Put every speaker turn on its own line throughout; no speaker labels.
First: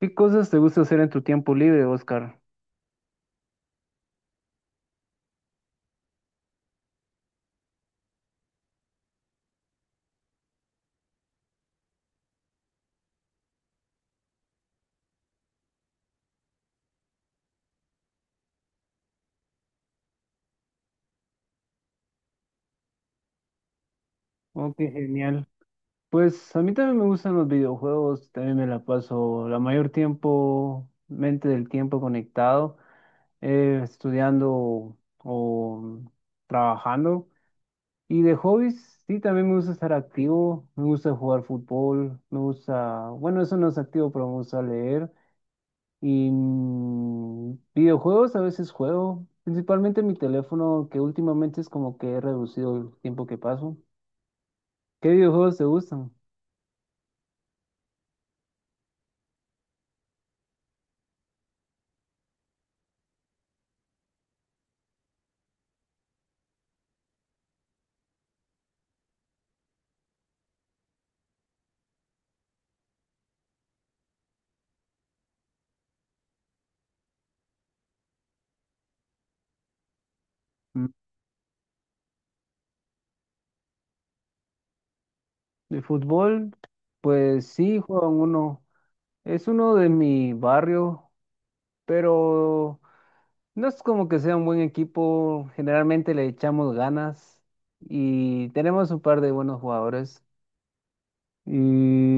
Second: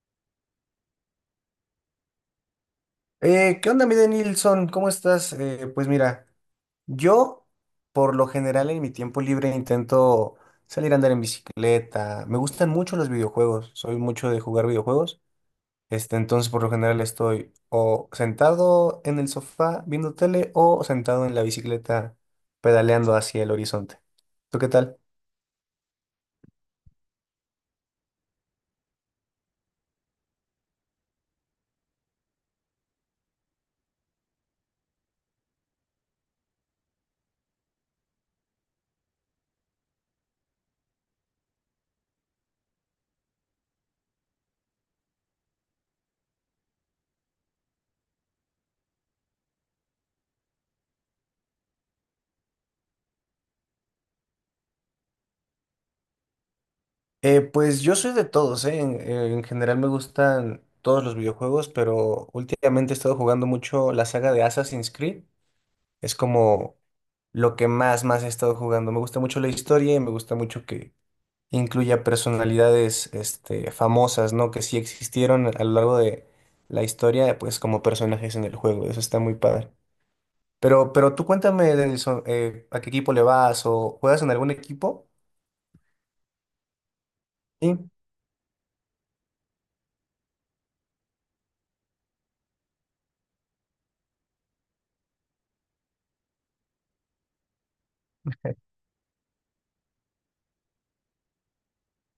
¿Qué cosas te gusta hacer en tu tiempo libre, Oscar?
¿Qué onda, mi Nilsson? ¿Cómo estás? Pues mira, yo por lo general en mi tiempo libre intento salir a andar en bicicleta. Me gustan mucho los videojuegos, soy mucho de jugar videojuegos. Entonces por lo general estoy o sentado en el sofá viendo tele o sentado en la bicicleta pedaleando hacia el horizonte. ¿Tú qué
Oh, qué
tal?
genial. Pues a mí también me gustan los videojuegos, también me la paso la mayor tiempo, mente del tiempo conectado, estudiando o trabajando. Y de hobbies, sí, también me gusta estar activo, me gusta jugar fútbol, me gusta, bueno, eso no es activo, pero me gusta leer. Y videojuegos a veces juego, principalmente en mi teléfono, que últimamente es como que he reducido el tiempo que paso. ¿Qué videojuegos te gustan?
Pues yo soy de todos, ¿eh? En general me gustan todos los videojuegos, pero últimamente he estado jugando mucho la saga de Assassin's Creed. Es como lo que más he estado jugando. Me gusta mucho la historia y me gusta mucho que incluya personalidades, famosas, ¿no? Que sí existieron a lo largo de la historia, pues como personajes en el juego. Eso está muy padre.
Mm.
Pero tú cuéntame, Denilson, ¿a qué equipo le vas o juegas en algún equipo?
De fútbol, pues sí,
Sí.
juegan uno. Es uno de mi barrio, pero no es como que sea un buen equipo. Generalmente le echamos ganas y tenemos un par de buenos jugadores. Y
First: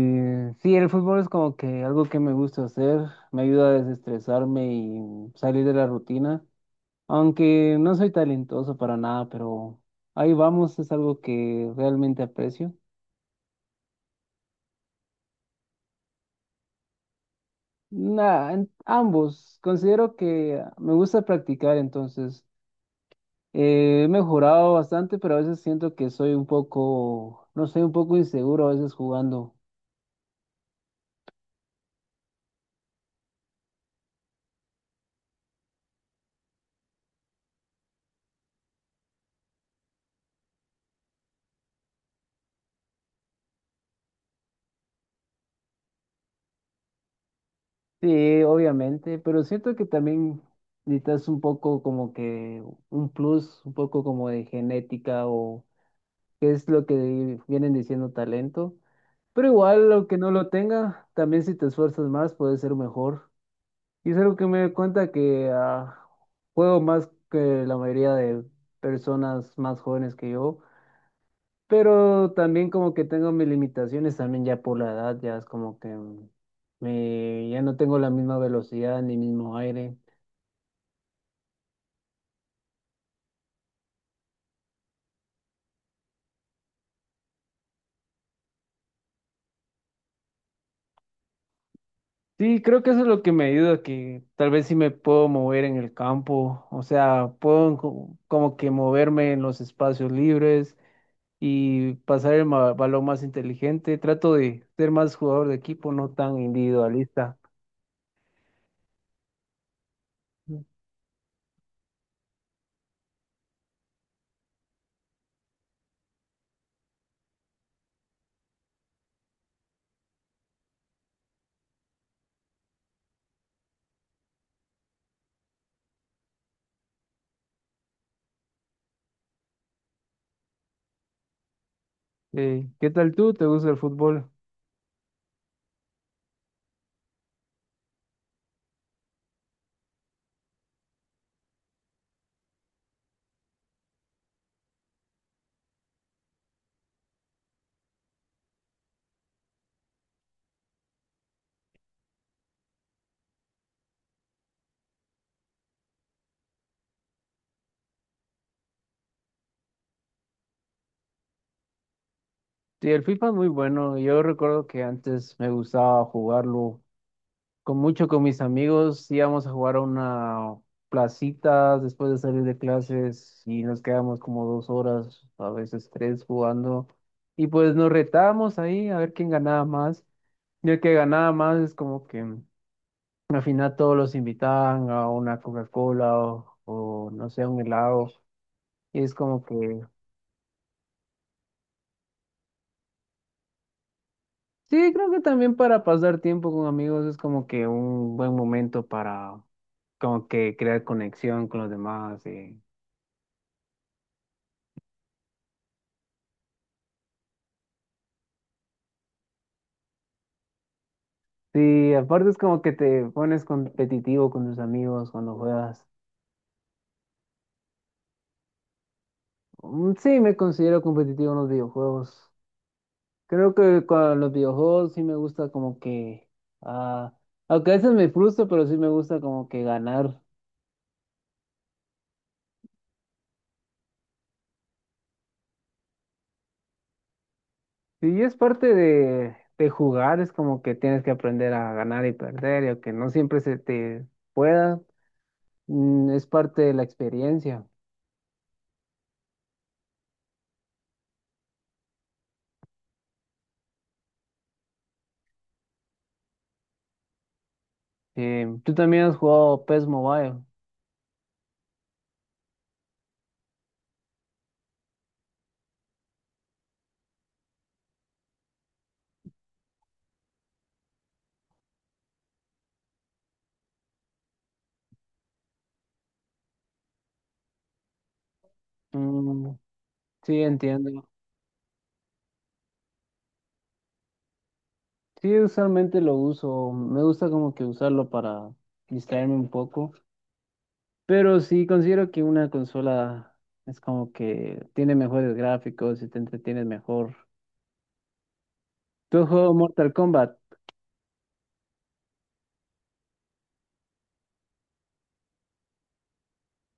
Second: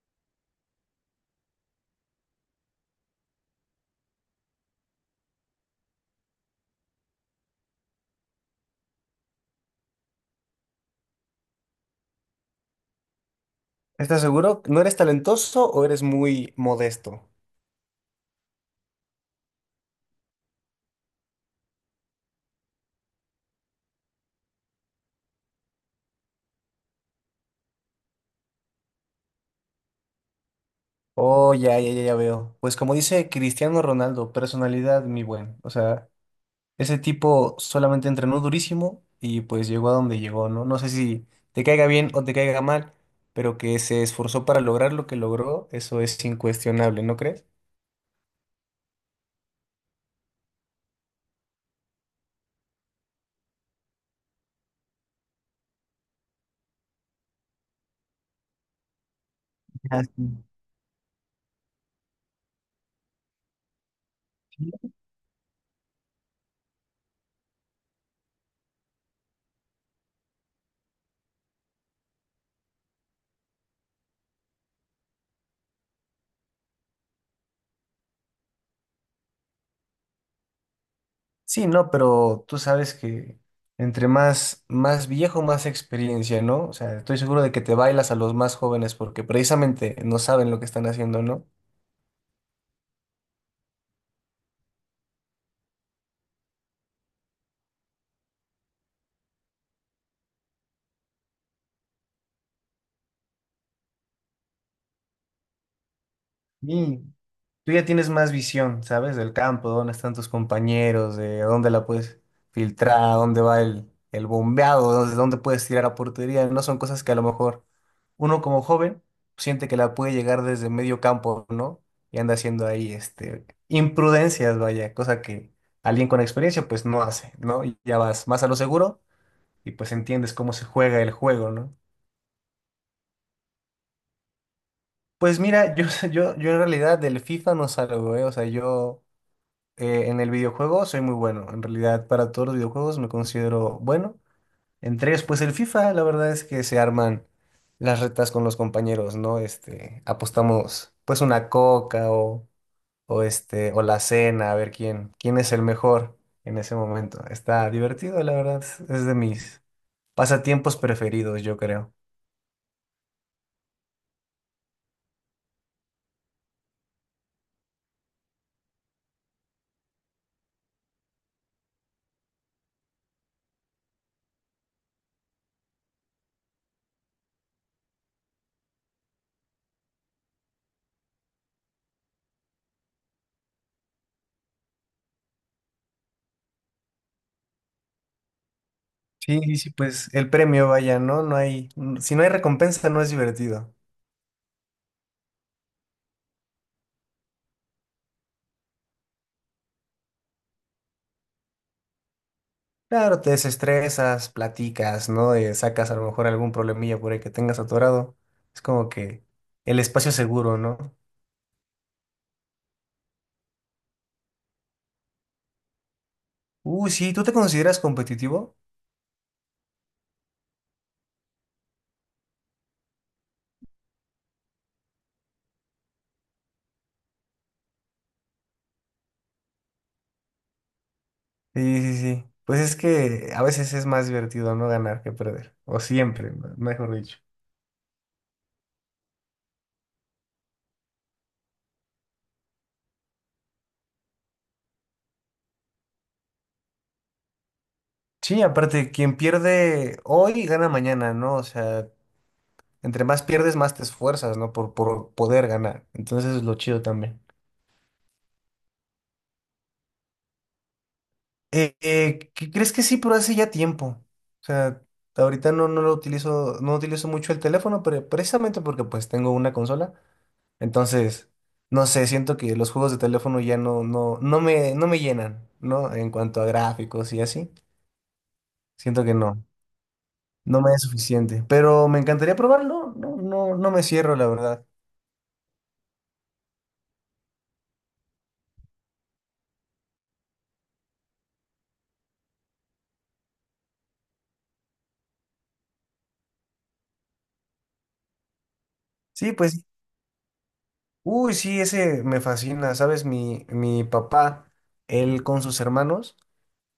sí, el fútbol es como que algo que me gusta hacer, me ayuda a desestresarme y salir de la rutina, aunque no soy talentoso para nada, pero ahí vamos, es algo que realmente aprecio.
¿Estás seguro? ¿No eres talentoso o eres muy modesto?
Nah, ambos, considero que me gusta practicar, entonces he mejorado bastante, pero a veces siento que soy un poco, no sé, un poco inseguro a veces jugando.
Oh, ya veo. Pues como dice Cristiano Ronaldo, personalidad, mi buen. O sea, ese tipo solamente entrenó durísimo y pues llegó a donde llegó, ¿no? No sé si te caiga bien o te caiga mal, pero que se esforzó para lograr lo que logró, eso es incuestionable, ¿no crees?
Sí, obviamente, pero siento que también necesitas un poco como que un plus, un poco como de genética o qué es lo que vienen diciendo talento. Pero igual,
Ah,
aunque no
sí.
lo tenga, también si te esfuerzas más, puedes ser mejor. Y es algo que me doy cuenta que juego más que la mayoría de personas más jóvenes que yo. Pero también como que tengo mis limitaciones, también ya por la edad, ya es como que ya no tengo la misma velocidad ni mismo aire.
Sí, no, pero tú sabes que entre más viejo, más experiencia, ¿no? O sea, estoy seguro de que te bailas a los más jóvenes porque precisamente no saben lo que están haciendo, ¿no?
Sí, creo que eso es lo que me ayuda, que tal vez sí me puedo mover en el campo, o sea, puedo como que moverme en los espacios libres y pasar el balón más inteligente. Trato de ser más jugador de equipo, no tan
Sí.
individualista.
Tú ya tienes más visión, ¿sabes? Del campo, dónde están tus compañeros, de dónde la puedes filtrar, dónde va el bombeado, dónde puedes tirar a portería. No son cosas que a lo mejor uno como joven siente que la puede llegar desde medio campo, ¿no? Y anda haciendo ahí imprudencias, vaya, cosa que alguien con experiencia pues no hace, ¿no? Y ya vas más a lo seguro y pues entiendes cómo se juega el juego, ¿no?
¿Qué tal tú? ¿Te gusta el fútbol?
Pues mira, yo, yo en realidad del FIFA no salgo, ¿eh? O sea, yo... En el videojuego soy muy bueno. En realidad, para todos los videojuegos me considero bueno. Entre ellos, pues el FIFA, la verdad es que se arman las retas con los compañeros, ¿no? Apostamos pues una coca o o la cena, a ver quién es el mejor en ese momento. Está divertido, la verdad. Es de mis pasatiempos preferidos, yo creo.
Sí, el FIFA es muy bueno. Yo recuerdo que antes me gustaba jugarlo con mis amigos. Íbamos a jugar a una placita después de salir de clases y nos quedábamos como 2 horas, a veces 3 jugando. Y pues nos retábamos ahí a ver quién ganaba más. Y el que ganaba más es como que al final todos los invitaban a una Coca-Cola o no sé, a un helado. Y es
Sí,
como
sí, sí,
que
pues el premio, vaya, ¿no? No hay, si no hay recompensa, no es divertido.
sí, creo que también para pasar tiempo con amigos es como que un buen momento para como que crear conexión con los demás. Y,
Claro, te desestresas, platicas, ¿no? Sacas a lo mejor algún problemilla por ahí que tengas atorado. Es como que el espacio seguro, ¿no?
sí, aparte es como que te pones competitivo con tus amigos cuando juegas.
Uy, sí, ¿tú te consideras competitivo?
Mm, sí, me considero competitivo en los videojuegos. Creo que con los videojuegos sí me gusta como que, ah, aunque a veces me frustro, pero sí me gusta como que ganar.
Sí. Pues es que a veces es más divertido no ganar que perder. O siempre, mejor dicho.
Sí, es parte de jugar, es como que tienes que aprender a ganar y perder, y aunque no siempre se te pueda, es parte de la experiencia.
Sí, aparte, quien pierde hoy gana mañana, ¿no? O sea, entre más pierdes, más te esfuerzas, ¿no? Por poder ganar. Entonces es lo chido también.
Tú también has jugado PES Mobile.
¿Qué crees que sí? Pero hace ya tiempo. O sea, ahorita no lo utilizo, no utilizo mucho el teléfono, pero precisamente porque pues tengo una consola. Entonces, no sé, siento que los juegos de teléfono ya no me llenan, ¿no? En cuanto a gráficos y así. Siento que no,
Mm, sí,
no me es
entiendo.
suficiente. Pero me encantaría probarlo. No me cierro, la verdad.
Sí, usualmente lo uso. Me gusta como que usarlo para distraerme un poco. Pero sí, considero que una consola es como que tiene mejores gráficos y te entretienes mejor. ¿Tú has
Sí,
jugado
pues,
Mortal Kombat?
uy, sí, ese me fascina. ¿Sabes? Mi papá, él con sus hermanos.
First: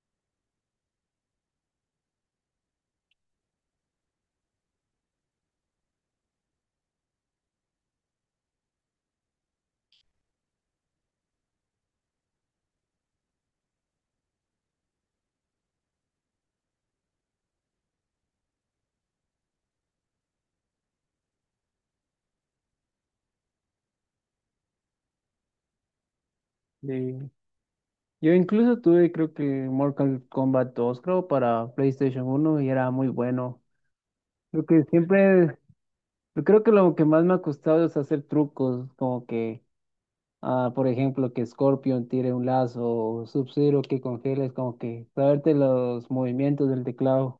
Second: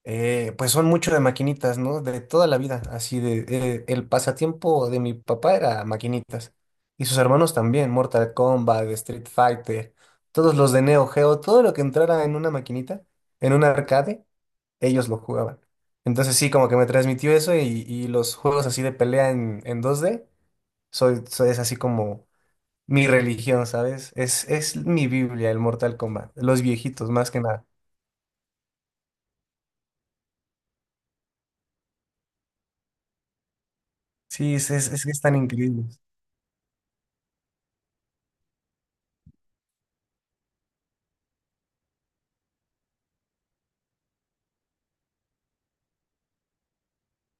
Pues son mucho de maquinitas, ¿no? De toda la vida, así de... el pasatiempo de mi papá era maquinitas. Y sus hermanos también, Mortal Kombat, Street Fighter, todos los de Neo Geo, todo lo que entrara en una maquinita, en un arcade, ellos lo jugaban. Entonces sí, como que me transmitió eso y los juegos así de pelea en dos d es así como mi religión, ¿sabes? Es mi Biblia, el Mortal Kombat, los viejitos
Sí.
más que nada.
Yo incluso tuve, creo que Mortal Kombat 2, creo, para PlayStation 1 y era muy bueno. Creo que
Es que están
siempre
increíbles.
Yo creo que lo que más me ha costado es hacer trucos, como que, por ejemplo, que Scorpion tire un lazo o Sub-Zero que congeles, como que saberte los movimientos del teclado.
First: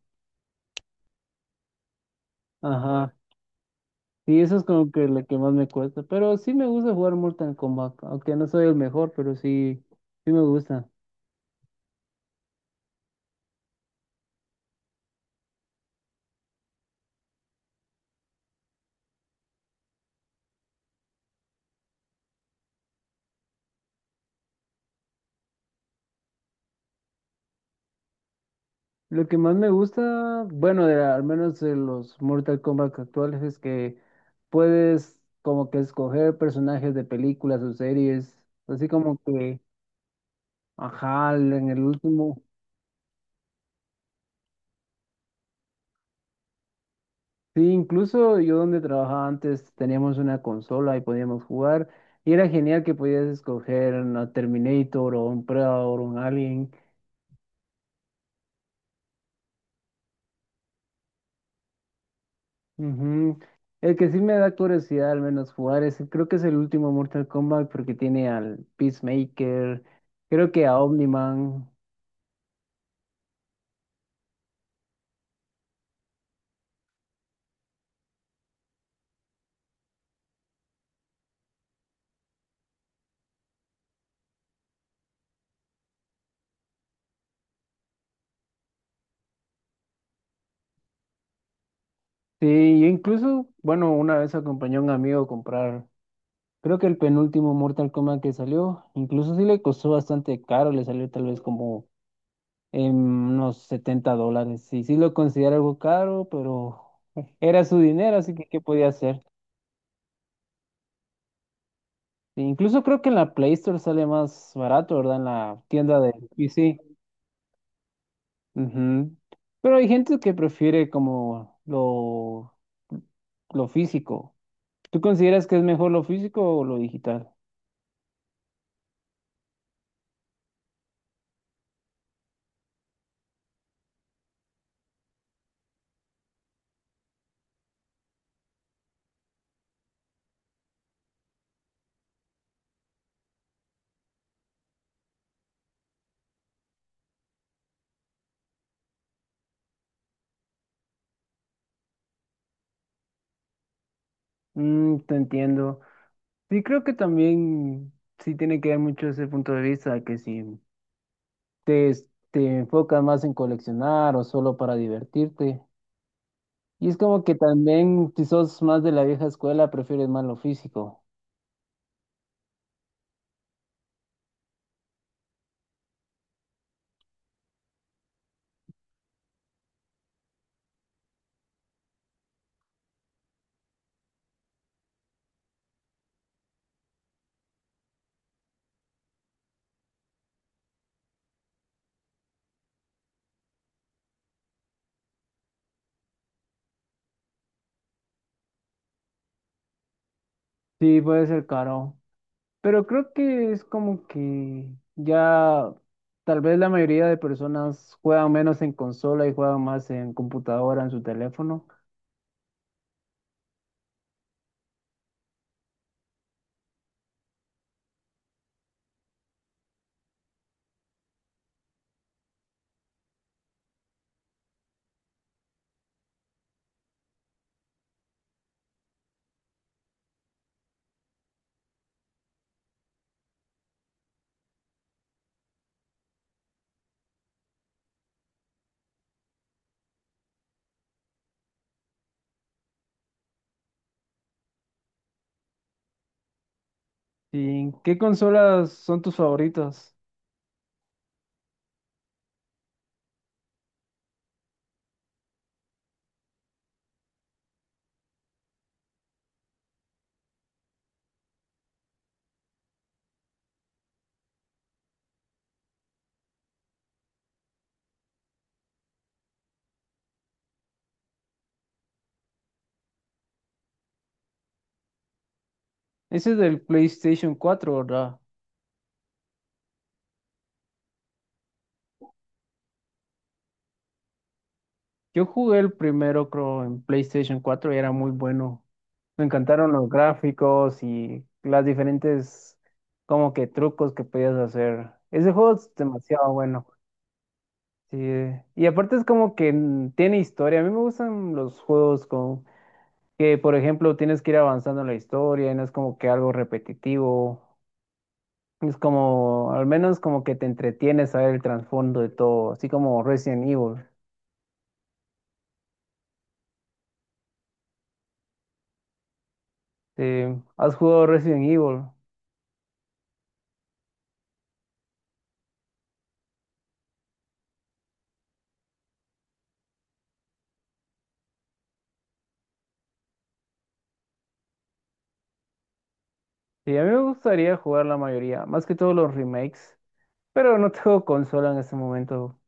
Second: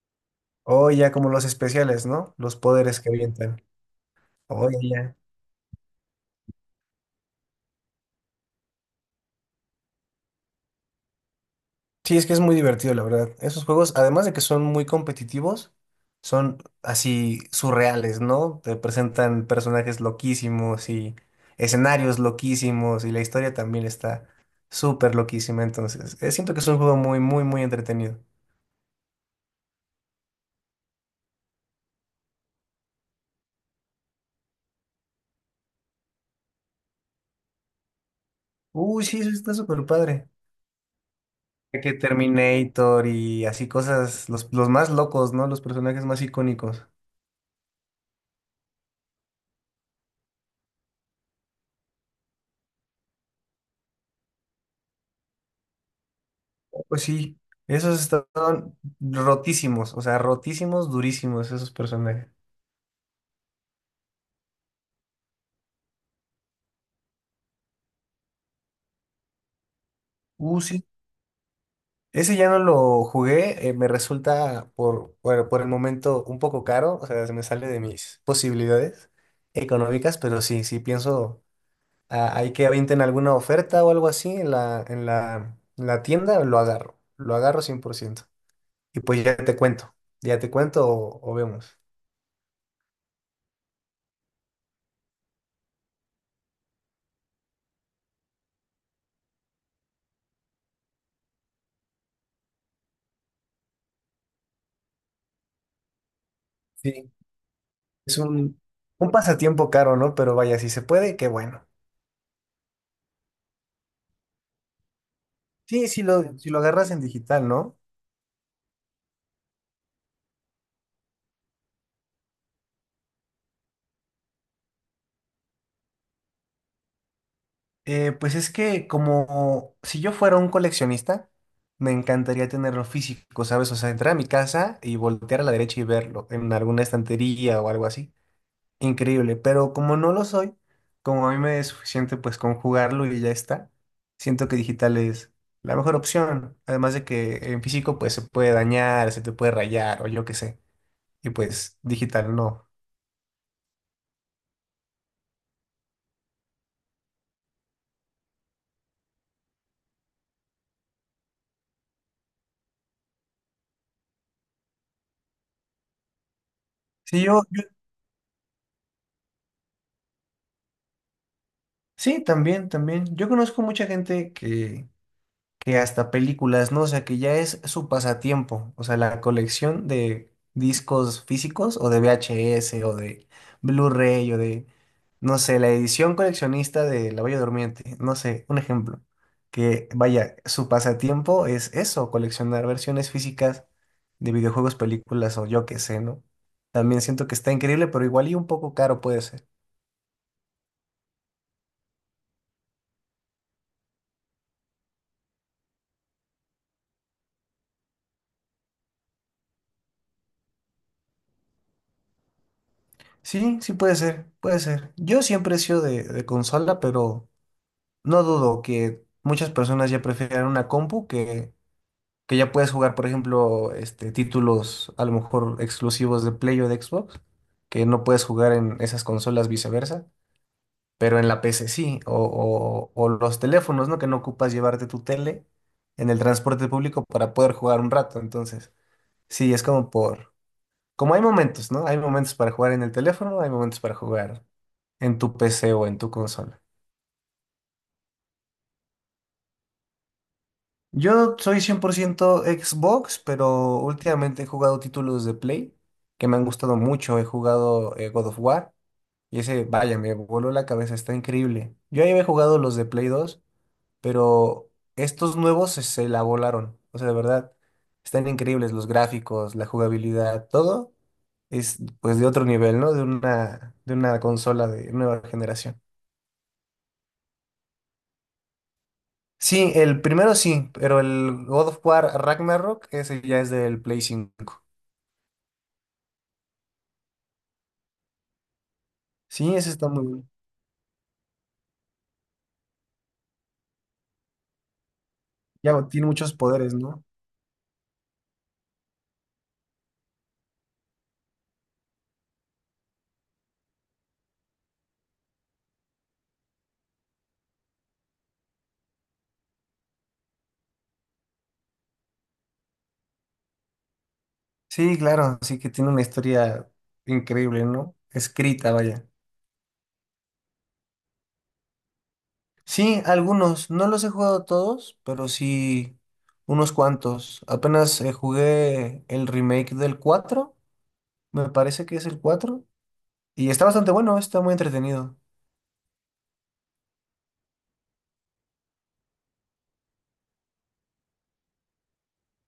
O ya como los especiales, ¿no? Los poderes que
Ajá.
avientan.
Y eso es
Oh, ya.
como que
ya.
lo que más me cuesta. Pero sí me gusta jugar Mortal Kombat, aunque no soy el mejor, pero sí, sí me gusta.
Sí, es que es muy divertido, la verdad. Esos juegos, además de que son muy competitivos, son así surreales, ¿no? Te presentan personajes loquísimos y escenarios loquísimos y la historia también está súper loquísima. Entonces, siento que es un juego muy, muy, muy entretenido.
Lo que más me gusta, bueno, de, al menos de los Mortal Kombat actuales, es que puedes como que escoger personajes de películas o series, así
Uy,
como
sí, eso está
que...
súper padre.
Ajá, en el
Que
último.
Terminator y así cosas, los más locos, ¿no? Los personajes más icónicos.
Sí, incluso yo donde trabajaba antes teníamos una consola y podíamos jugar. Y era genial que podías escoger a Terminator o un Predator o un Alien.
Pues sí, esos estaban rotísimos, o sea, rotísimos, durísimos esos personajes.
Ujú. El que sí me da curiosidad al menos jugar es, creo que es el último Mortal Kombat porque tiene al Peacemaker, creo que a
Sí.
Omniman.
Ese ya no lo jugué, me resulta por el momento un poco caro, o sea, se me sale de mis posibilidades económicas, pero sí, sí pienso, ah, hay que avienten alguna oferta o algo así en en la tienda, lo agarro 100%. Y pues ya te cuento o vemos.
Sí, yo incluso, bueno, una vez acompañé a un amigo a comprar, creo que el penúltimo Mortal Kombat que salió, incluso sí le costó bastante caro, le salió tal vez como en unos $70. Sí, sí lo considero algo caro, pero
Sí,
era su dinero,
es
así que ¿qué podía
un
hacer?
pasatiempo caro, ¿no? Pero vaya, si se puede, qué bueno.
E incluso creo que en la Play Store sale más barato, ¿verdad? En la
Sí,
tienda de
si lo
PC.
agarras en digital, ¿no?
Ujú. Pero hay gente que prefiere como lo físico. ¿Tú consideras que es mejor lo físico o lo digital?
Pues es que como si yo fuera un coleccionista, me encantaría tenerlo físico, ¿sabes? O sea, entrar a mi casa y voltear a la derecha y verlo en alguna estantería o algo así. Increíble, pero como no lo soy, como a mí me es suficiente pues con jugarlo y ya está, siento que digital es la mejor opción. Además de que en físico pues se puede dañar, se te puede rayar o yo qué sé. Y pues digital no.
Te entiendo. Sí, creo que también sí tiene que ver mucho ese punto de vista, que sí. Te enfocas más en coleccionar o solo para divertirte. Y es como
Sí,
que
yo,
también, si sos más de la vieja escuela, prefieres más lo físico.
sí, también, también. Yo conozco mucha gente que hasta películas, ¿no? O sea, que ya es su pasatiempo. O sea, la colección de discos físicos o de VHS o de Blu-ray o de, no sé, la edición coleccionista de La Bella Durmiente. No sé, un ejemplo. Que vaya, su pasatiempo es eso, coleccionar versiones físicas de videojuegos, películas o yo qué sé, ¿no? También siento que está increíble, pero igual y un poco caro puede ser.
Sí, puede ser caro. Pero creo que es como que ya tal vez la mayoría de personas juegan menos en consola y juegan más en computadora, en su teléfono.
Puede ser. Yo siempre he sido de consola, pero no dudo que muchas personas ya prefieren una compu que ya puedes jugar, por ejemplo, títulos a lo mejor exclusivos de Play o de Xbox, que no puedes jugar en esas consolas viceversa, pero en la PC sí, o los teléfonos, ¿no? Que no ocupas llevarte tu tele en el transporte público para poder jugar un rato. Entonces, sí, es como hay momentos, ¿no? Hay momentos para jugar en el teléfono, hay momentos para jugar en tu PC o en tu consola.
¿Y qué consolas son tus favoritas?
Yo soy 100% Xbox, pero últimamente he jugado títulos de Play que me han gustado mucho. He jugado God of War y ese, vaya, me voló la cabeza, está increíble. Yo ahí había jugado los de Play dos, pero estos nuevos se la volaron. O sea, de verdad, están increíbles los gráficos, la jugabilidad, todo es pues de otro nivel, ¿no? De de una consola de nueva generación.
Ese es del PlayStation 4, ¿verdad?
Sí, el primero sí, pero el God of War Ragnarok, ese ya es del Play 5.
Yo jugué el primero, creo, en PlayStation 4 y era muy bueno. Me
Sí, ese
encantaron los
está muy bien.
gráficos y las diferentes como que trucos que podías hacer. Ese juego es
Ya tiene
demasiado
muchos
bueno.
poderes, ¿no?
Sí. Y aparte es como que tiene historia. A mí me gustan los juegos con que, por ejemplo, tienes que ir avanzando en la historia y no es como que algo repetitivo. Es como, al menos como que te entretienes a ver el trasfondo de todo, así como Resident Evil.
Sí, claro, sí que tiene una historia increíble, ¿no? Escrita, vaya.
Sí. ¿Has jugado Resident Evil?
Sí, algunos. No los he jugado todos, pero sí unos cuantos. Apenas jugué el remake del 4. Me parece que es el 4 y está bastante bueno, está muy entretenido.
Sí, a mí me gustaría jugar la mayoría, más que todos los remakes. Pero no tengo consola en este momento.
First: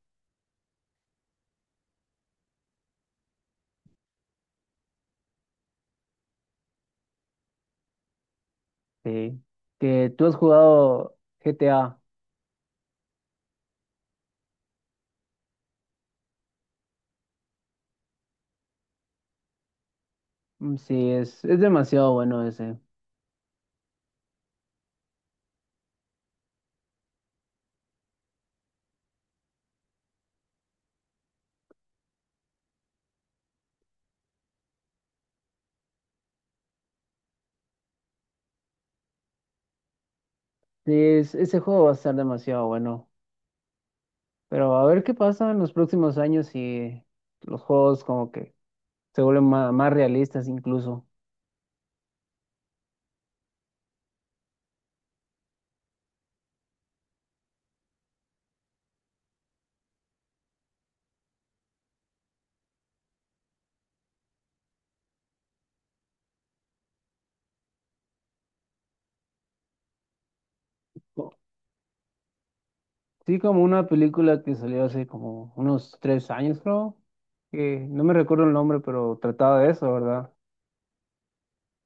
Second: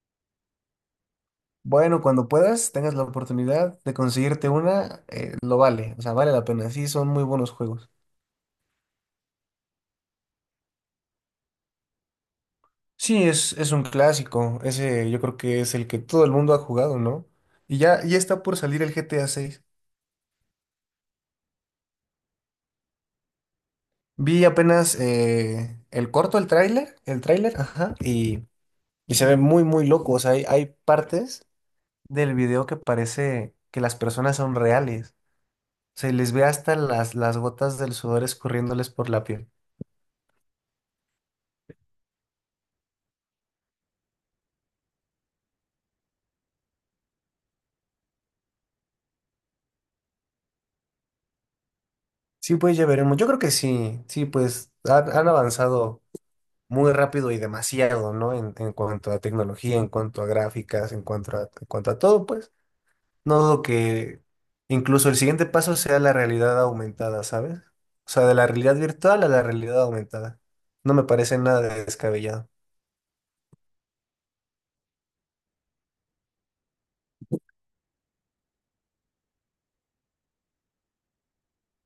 Bueno, cuando puedas, tengas la oportunidad de conseguirte una, lo vale, o sea, vale la pena. Sí, son muy buenos juegos.
Sí. Que tú has jugado GTA.
Es un clásico. Ese yo creo que es el que todo el mundo ha jugado, ¿no? Y ya está por salir el GTA seis.
Mm, sí, es demasiado bueno ese.
Vi apenas el corto, el tráiler, ajá, y se ve muy, muy loco. O sea, hay partes del video que parece que las personas son reales. O sea, les ve hasta las gotas del sudor escurriéndoles por la piel.
Sí, ese juego va a estar demasiado bueno. Pero a ver qué pasa en los próximos años si los juegos como que se vuelven más realistas incluso.
Sí, pues ya veremos. Yo creo que sí, sí, pues han avanzado muy rápido y demasiado, ¿no? En cuanto a tecnología, en cuanto a gráficas, en cuanto a todo, pues. No dudo que incluso el siguiente paso sea la realidad aumentada, ¿sabes? O sea, de la realidad virtual a la realidad aumentada. No me
Co-
parece nada descabellado.
Sí, como una película que salió hace como unos 3 años, creo. Que no me recuerdo el nombre, pero trataba de eso, ¿verdad?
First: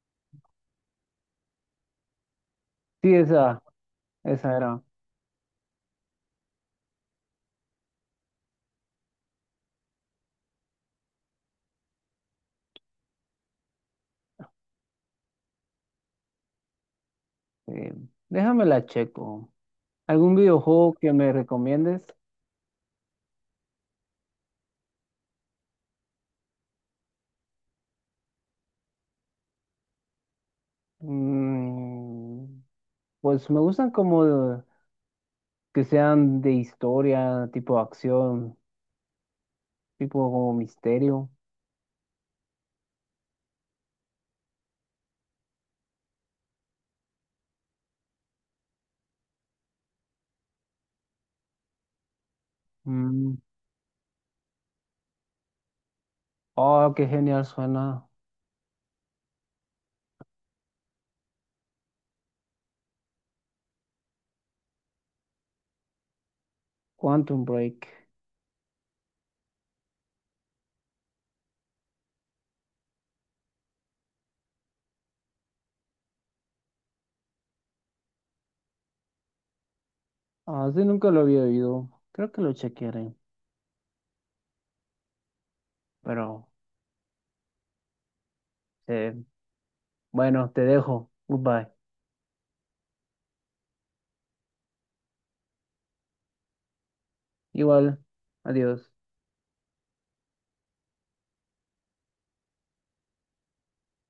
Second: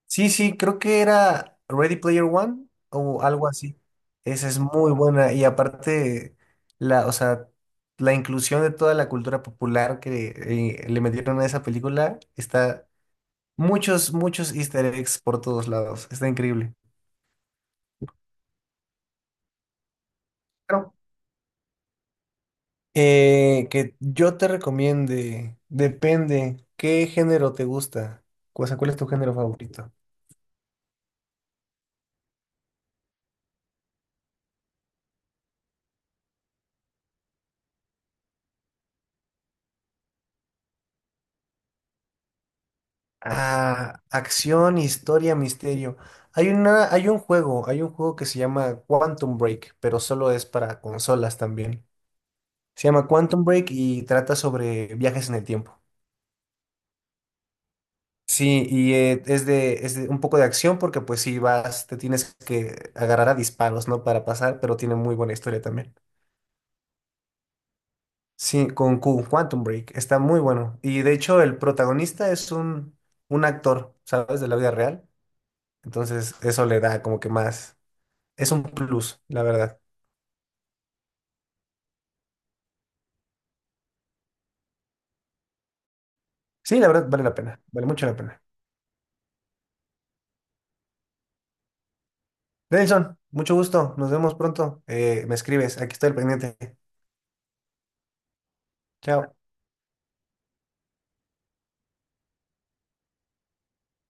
Sí, creo que era Ready Player One
Sí,
o algo
esa,
así. Esa
esa
es
era.
muy buena y aparte o sea, la inclusión de toda la cultura popular que le metieron a esa película está muchos, muchos easter eggs por todos lados. Está increíble.
Eh, déjame la checo. ¿Algún
Claro.
videojuego que me recomiendes?
Que yo te recomiende, depende, ¿qué género te gusta? O sea, ¿cuál es tu género favorito?
Mm, pues me gustan como que sean de historia, tipo acción, tipo como misterio.
Ah, acción, historia, misterio. Hay un juego que se llama Quantum Break, pero solo es para consolas también. Se llama
Mm,
Quantum Break y trata sobre viajes en el tiempo.
oh, qué genial suena.
Sí, y es de un poco de acción porque pues si vas, te tienes que agarrar a disparos, ¿no? Para pasar, pero tiene muy buena historia también.
Quantum Break.
Sí, con Q, Quantum Break, está muy bueno. Y de hecho el protagonista es un actor, ¿sabes? De la vida real. Entonces eso le da como que más es un plus, la verdad.
Ah, sí, nunca lo había oído. Creo que lo chequearé. Pero,
Sí, la verdad vale la pena, vale mucho la pena.
eh, bueno, te dejo. Goodbye.
Nelson, mucho gusto, nos vemos pronto. Me escribes, aquí estoy al pendiente.
Igual, adiós.
Chao.